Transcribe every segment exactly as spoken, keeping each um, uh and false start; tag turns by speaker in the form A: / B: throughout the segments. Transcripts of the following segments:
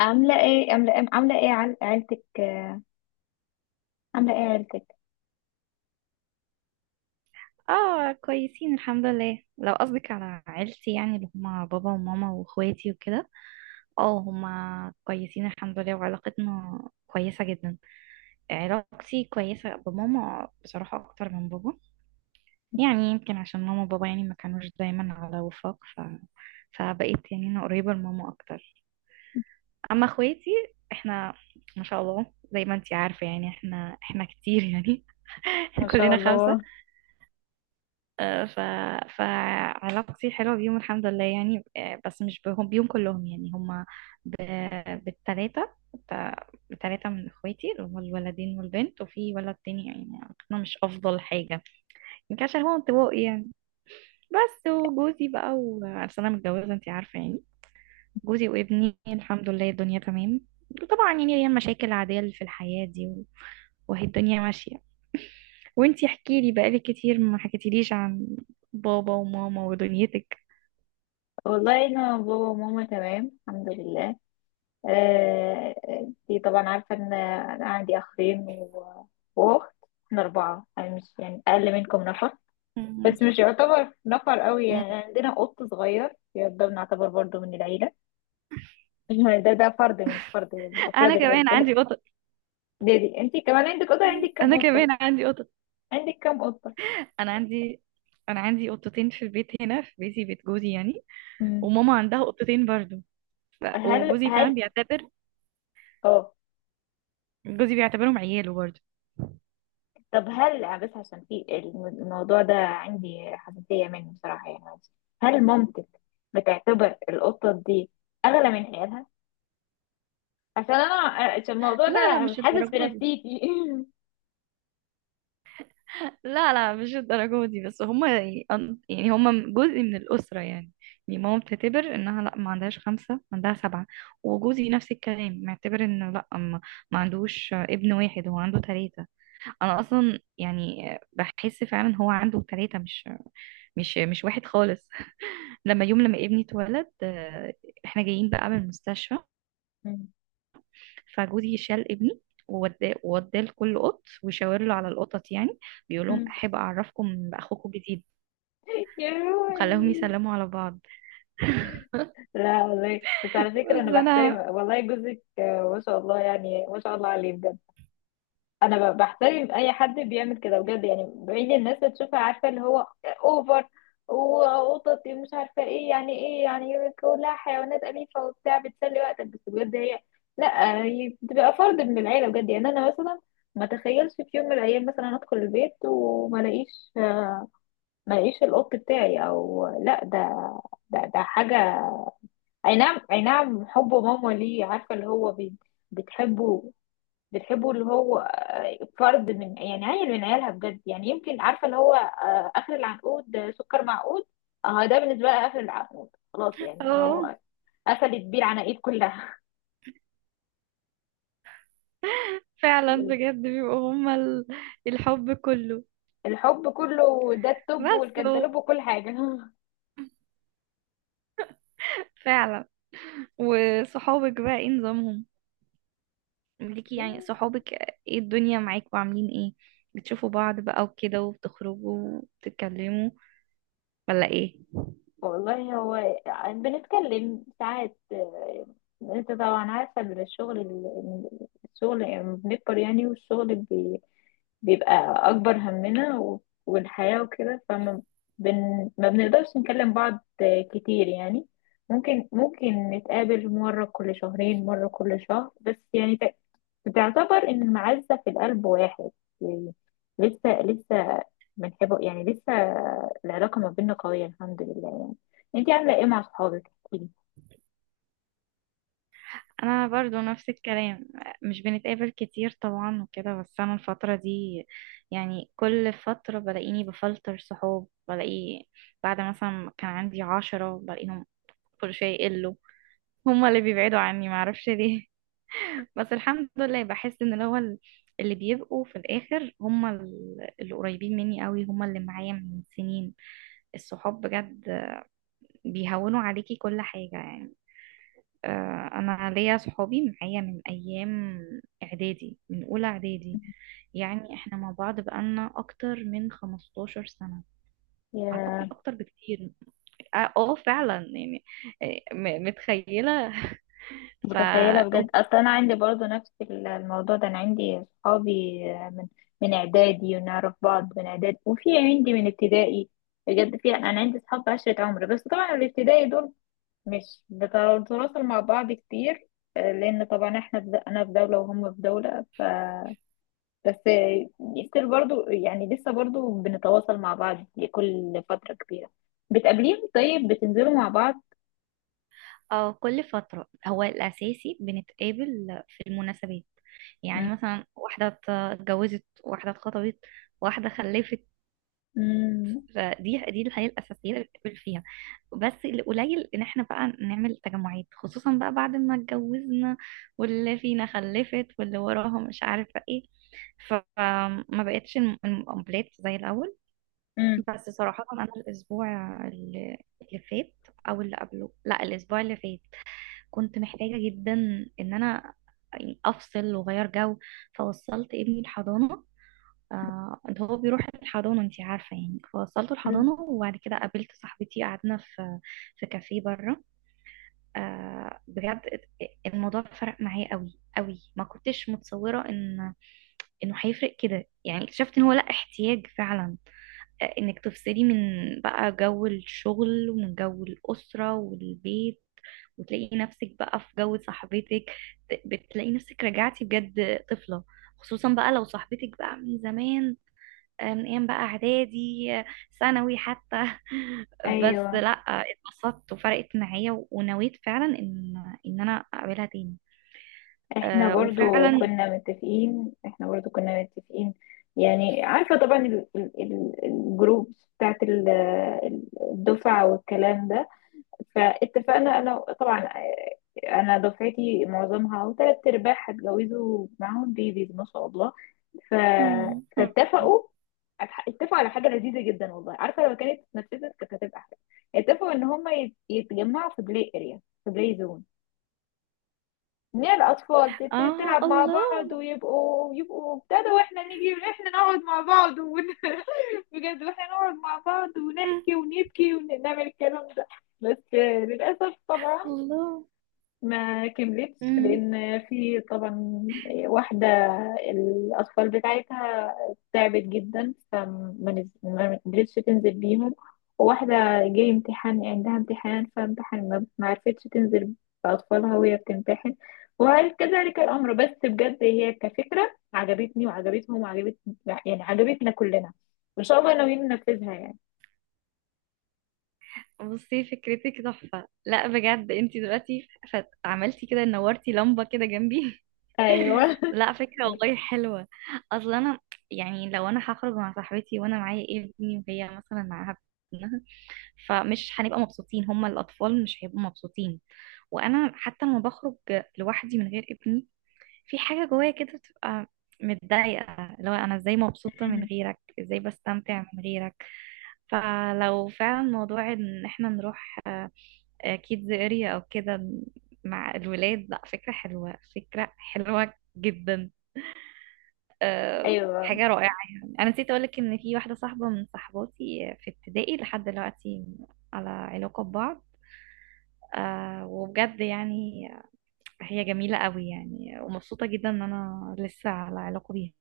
A: عاملة ايه عاملة ايه عاملة ايه عل- عيلتك؟ آه، عاملة ايه عيلتك
B: اه كويسين الحمد لله. لو قصدك على عيلتي يعني اللي هما بابا وماما واخواتي وكده، اه هما كويسين الحمد لله، وعلاقتنا كويسة جدا. علاقتي كويسة بماما بصراحة أكتر من بابا، يعني يمكن عشان ماما وبابا يعني ما كانوش دايما على وفاق، ف... فبقيت يعني أنا قريبة لماما أكتر. أما اخواتي، احنا ما شاء الله، زي ما انتي عارفة يعني احنا احنا كتير يعني.
A: ما شاء
B: كلنا
A: الله.
B: خمسة. آه، ف... فعلاقتي حلوة بيهم الحمد لله يعني. آه، بس مش بهم بيهم كلهم يعني هما ب... بالتلاتة، بت- بتلاتة من اخواتي اللي هما الولدين والبنت، وفي ولد تاني يعني علاقتنا مش افضل حاجة، يمكن عشان هو انطوائي يعني. بس وجوزي بقى، وعشان انا متجوزة انتي عارفة يعني، جوزي وابني الحمد لله الدنيا تمام. وطبعا يعني هي المشاكل العادية اللي في الحياة دي، و... وهي الدنيا ماشية. وانتي احكيلي، بقالي كتير ما حكيتيليش عن بابا وماما ودنيتك.
A: والله انا بابا وماما تمام الحمد لله. آه، دي طبعا عارفة ان انا عندي اخين و- واخت. احنا اربعة، يعني مش يعني اقل منكم نفر،
B: مم.
A: بس مش يعتبر نفر قوي.
B: مم.
A: يعني عندنا قط صغير، يعني ده بنعتبر برضو من العيلة. ده ده فرد من فرد من افراد
B: انا
A: العيلة
B: كمان
A: ده.
B: عندي قطط.
A: دي, دي. انتي كمان عندك قطة؟
B: مم.
A: عندك
B: انا
A: كم
B: كمان
A: قطة؟
B: عندي قطط.
A: عندك كم قطة؟
B: انا عندي، انا عندي قطتين في البيت، هنا في بيتي بيت جوزي يعني.
A: مم.
B: وماما عندها قطتين برضو. ف...
A: هل
B: وجوزي فعلا
A: هل
B: بيعتبر،
A: اه،
B: جوزي بيعتبرهم عياله برضو.
A: طب هل، بس عشان في الم- الموضوع ده عندي حساسية منه بصراحة، يعني معلش. هل مامتك بتعتبر القطة دي أغلى من حياتها؟ عشان أنا، عشان الموضوع
B: لا لا
A: ده
B: مش
A: حاسس في
B: الدرجة دي،
A: نفسيتي.
B: لا لا مش الدرجة دي، بس هما يعني، يعني هما جزء من الأسرة يعني. يعني ماما بتعتبر انها لا، ما عندهاش خمسة، ما عندها سبعة. وجوزي نفس الكلام، معتبر انه لا، ما ما عندوش ابن واحد، هو عنده ثلاثة. انا اصلا يعني بحس فعلا هو عنده ثلاثة، مش مش مش واحد خالص. لما يوم لما ابني اتولد، آه، احنا جايين بقى من المستشفى، فجوزي شال ابني ووداه ووداه لكل قط، وشاور له على القطط يعني، بيقول لهم احب اعرفكم باخوكم الجديد،
A: يا
B: وخلاهم
A: روحي.
B: يسلموا على بعض.
A: لا والله، بس على فكرة
B: بس
A: أنا بحترم
B: انا
A: والله جوزك، آه، ما شاء الله، يعني ما شاء الله عليه بجد. انا ب- بحترم اي حد بيعمل كده بجد، يعني بعيد الناس اللي تشوفها، عارفه اللي هو اوفر، وقطط مش عارفه ايه، يعني ايه يعني؟ كلها حيوانات اليفه وبتاع، بتسلي وقتك. بس بجد هي، لا هي بتبقى فرد من العيله بجد. يعني انا مثلا ما تخيلش في يوم من الايام مثلا ادخل البيت وما الاقيش، ما الاقيش القط بتاعي او لا، ده، ده ده حاجه. اي نعم اي نعم، حب ماما ليه، عارفه اللي هو بي- بتحبه، بتحبه، اللي هو آه، فرد من، يعني عيل من عيالها بجد، يعني يمكن عارفه اللي هو آه، اخر العنقود، آه، سكر معقود. اه ده بالنسبه لها اخر العنقود خلاص، يعني
B: اه
A: هو قفلت بيه العناقيد كلها.
B: فعلا بجد بيبقوا هما ال- الحب كله.
A: الحب كله، ده التوب
B: بس هو-
A: والكنتالوب وكل حاجه.
B: فعلا. وصحابك بقى ايه نظامهم ليكي يعني، صحابك ايه الدنيا معاكوا عاملين ايه؟ بتشوفوا بعض بقى وكده وبتخرجوا وبتتكلموا ولا ايه؟
A: والله هو بنتكلم ساعات، آه، انت طبعا عارفة إن الشغل ال- الشغل، يعني بنكبر يعني، والشغل بي بيبقى أكبر همنا، و- والحياة وكده، فما بن ما بنقدرش نكلم بعض كتير يعني. ممكن ممكن نتقابل مرة كل شهرين، مرة كل شهر، بس يعني بتعتبر ان المعزة في القلب واحد يعني. لسه لسه بنحبه يعني، لسه العلاقة ما بيننا قوية الحمد لله يعني. انتي عاملة ايه مع صحابك؟ احكيلي.
B: انا برضو نفس الكلام، مش بنتقابل كتير طبعا وكده. بس انا الفترة دي يعني كل فترة بلاقيني بفلتر صحاب، بلاقي بعد مثلا ما كان عندي عشرة بلاقيهم كل شوية يقلوا، هما اللي بيبعدوا عني معرفش ليه. بس الحمد لله بحس ان اللي هو ال- اللي بيبقوا في الاخر هم ال- اللي قريبين مني قوي، هم اللي معايا من سنين. الصحاب بجد بيهونوا عليكي كل حاجة يعني. آه، انا ليا صحابي معايا من ايام اعدادي، من اولى اعدادي، يعني احنا مع بعض بقالنا اكتر من 15 سنة، اعتقد
A: يا
B: اكتر بكتير. اه آه، فعلا يعني. آه، م- متخيلة. ف
A: متخيلة بجد، اصل انا عندي برضو نفس ال- الموضوع ده. انا عندي صحابي من من اعدادي، ونعرف بعض من اعدادي، وفي عندي من ابتدائي. بجد في، انا عندي صحاب عشرة عمر. بس طبعا الابتدائي دول مش بنتواصل مع بعض كتير، آه، لان طبعا احنا في د- انا في دولة وهم في دولة. بس ستيل برضو يعني، لسه برضو بنتواصل مع بعض لكل فترة كبيرة. بتقابليهم؟ طيب بتنزلوا مع بعض؟
B: اه كل فترة، هو الأساسي بنتقابل في المناسبات،
A: مم.
B: يعني مثلا واحدة اتجوزت، واحدة اتخطبت، واحدة خلفت.
A: مم.
B: فدي دي الحياة الأساسية اللي بنتقابل فيها، بس القليل إن احنا بقى نعمل تجمعات، خصوصا بقى بعد ما اتجوزنا واللي فينا خلفت واللي وراها مش عارفة ايه. فما بقتش الم- المقابلات زي الأول.
A: مم.
B: بس صراحة أنا الأسبوع اللي اللي فات، أو اللي قبله، لا الأسبوع اللي فات، كنت محتاجة جدا ان انا يعني افصل واغير جو. فوصلت ابني الحضانة، آه انت هو بيروح الحضانة انت عارفة يعني، فوصلته
A: مم.
B: الحضانة وبعد كده قابلت صاحبتي، قعدنا في في كافيه بره. آه بجد الموضوع فرق معايا قوي قوي، ما كنتش متصورة ان انه هيفرق كده يعني. اكتشفت ان هو لا احتياج فعلا انك تفصلي من بقى جو الشغل ومن جو الأسرة والبيت، وتلاقي نفسك بقى في جو صاحبتك، ت- بتلاقي نفسك رجعتي بجد طفلة، خصوصا بقى لو صاحبتك بقى من زمان، آه، من ايام بقى اعدادي، آه، ثانوي حتى. بس
A: ايوه،
B: لا آه، اتبسطت وفرقت معايا، و- ونويت فعلا ان ان انا اقابلها تاني.
A: احنا
B: آه
A: برضو
B: وفعلا.
A: كنا متفقين، احنا برضو كنا متفقين. يعني عارفة طبعا الجروب بتاعت ال- الجروبس بتاعت ال- الدفعة والكلام ده. فاتفقنا انا طبعا، آه، انا دفعتي معظمها او تلات ارباع هتجوزوا، معاهم بيبيز ما شاء الله. ف...
B: مم.
A: فاتفقوا، اتفقوا على حاجه لذيذه جدا والله. عارفه لو كانت اتنفذت كانت هتبقى احلى. اتفقوا ان هم يتجمعوا في بلاي اريا، في بلاي زون، ان هي الاطفال ت- ت-
B: اه
A: تلعب مع بعض،
B: الله.
A: ويبقوا يبقوا ابتدوا، واحنا نيجي واحنا نقعد مع بعض ون... بجد واحنا نقعد مع بعض
B: مم.
A: ونحكي ونبكي ونعمل الكلام ده. بس آه، للاسف طبعا
B: الله.
A: ما كملتش،
B: مم.
A: لان في طبعا واحده الاطفال بتاعتها تعبت جدا، فما نز- ما قدرتش تنزل بيهم. وواحده جاي امتحان، عندها امتحان، فامتحان ما ما عرفتش تنزل باطفالها وهي بتمتحن. وكذلك الامر. بس بجد هي كفكره عجبتني وعجبتهم وعجبت، يعني عجبتنا كلنا، وان شاء الله ناويين ننفذها يعني.
B: بصي فكرتك تحفة، لا بجد انتي دلوقتي فت- عملتي كده نورتي لمبة كده جنبي.
A: ايوه.
B: لا فكرة والله حلوة. اصل انا يعني لو انا هخرج مع صاحبتي وانا معايا إيه ابني، وهي مثلا معاها ابنها، فمش هنبقى مبسوطين، هما الاطفال مش هيبقوا مبسوطين. وانا حتى لما بخرج لوحدي من غير ابني، في حاجة جوايا كده بتبقى متضايقة، لو انا ازاي مبسوطة من
A: مم.
B: غيرك، ازاي بستمتع من غيرك. فلو فعلا موضوع ان احنا نروح كيدز اريا او كده مع الولاد، لا فكرة حلوة، فكرة حلوة جدا. أه
A: ايوه،
B: حاجة رائعة. يعني انا نسيت اقولك ان في واحدة صاحبة من صحباتي في ابتدائي لحد دلوقتي على علاقة ببعض. أه وبجد يعني هي جميلة قوي يعني، ومبسوطة جدا ان انا لسه على علاقة بيها،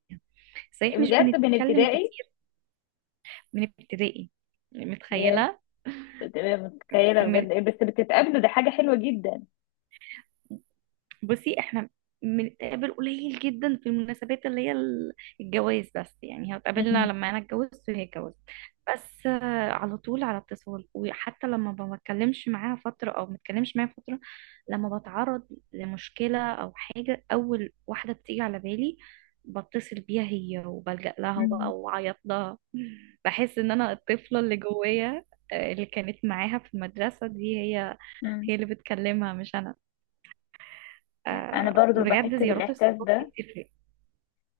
B: صحيح مش
A: بجد من
B: بنتكلم
A: ابتدائي؟
B: كتير. من ابتدائي، متخيلة.
A: بتبقى متخيله بجد إيه، بس بتتقابلوا، ده حاجه حلوه جدا.
B: بصي احنا بنتقابل قليل جدا، في المناسبات اللي هي ال- الجواز بس، يعني هتقابلنا
A: مم.
B: لما انا اتجوزت وهي اتجوزت. بس آه، على طول على اتصال. وحتى لما ما بتكلمش معاها فترة او ما بتكلمش معاها فترة، لما بتعرض لمشكلة او حاجة اول واحدة بتيجي على بالي بتصل بيها هي، وبلجأ لها،
A: مم.
B: وبقى واعيط لها. بحس ان انا الطفلة اللي جوايا، آه، اللي كانت معاها في المدرسة دي، هي
A: مم.
B: هي اللي بتكلمها مش انا.
A: انا
B: آه
A: برضو بحس
B: بجد زيارات
A: بالاحساس
B: الصحاب دي
A: ده،
B: بتفرق.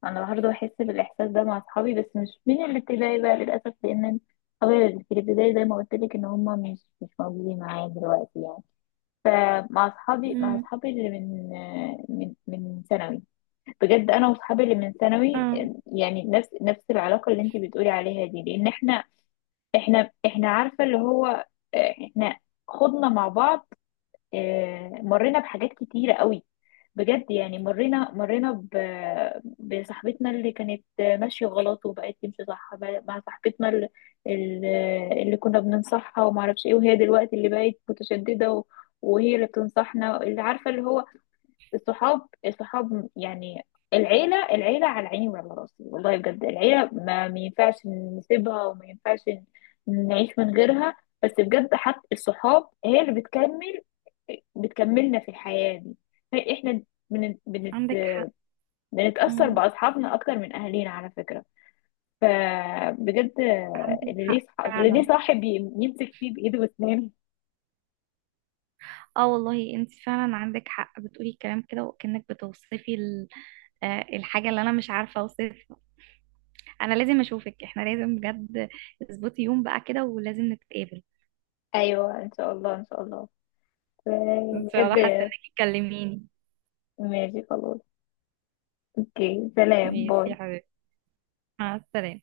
A: انا برضو بحس بالاحساس ده مع اصحابي، بس مش من الابتدائي بقى للاسف، لان اصحابي اللي في الابتدائي زي ما قلت لك، ان هم مش مش موجودين معايا دلوقتي يعني. مع اصحابي، مع
B: امم.
A: اصحابي اللي من من من ثانوي، بجد انا واصحابي اللي من ثانوي،
B: اه
A: يعني نفس نفس العلاقه اللي انت بتقولي عليها دي. لان احنا، احنا احنا عارفه اللي هو، احنا خضنا مع بعض، آه، مرينا بحاجات كتيرة قوي بجد يعني. مرينا مرينا ب- بصاحبتنا اللي كانت ماشية غلط وبقت تمشي صح، بقى مع صاحبتنا ال- ال- اللي كنا بننصحها وما اعرفش ايه، وهي دلوقتي اللي بقت متشددة، و- وهي اللي بتنصحنا، اللي عارفة اللي هو. الصحاب الصحاب يعني، العيلة العيلة على عيني وعلى راسي والله بجد. العيلة ما ما ينفعش نسيبها، وما ينفعش نعيش من غيرها. بس بجد حتى الصحاب هي اللي بتكمل، بتكملنا في الحياة دي. طيب، احنا بنت... بنت...
B: عندك حق.
A: بنتأثر
B: امم.
A: بأصحابنا أكتر من أهالينا على فكرة. فبجد،
B: عندك
A: اللي ليه
B: حق
A: صح... اللي ليه
B: فعلا.
A: صاحب ي- يمسك فيه بإيده واسنانه.
B: اه والله انت فعلا عندك حق، بتقولي الكلام كده وكأنك بتوصفي ال- آه، الحاجة اللي انا مش عارفة اوصفها. انا لازم اشوفك، احنا لازم بجد اظبطي يوم بقى كده ولازم نتقابل.
A: أيوة إن شاء الله، إن شاء الله. ف-
B: ان شاء الله،
A: بجد،
B: حاسة انك تكلميني.
A: ماشي، خلاص، أوكي، سلام،
B: ماشي يا
A: باي.
B: حبيبتي، مع السلامة.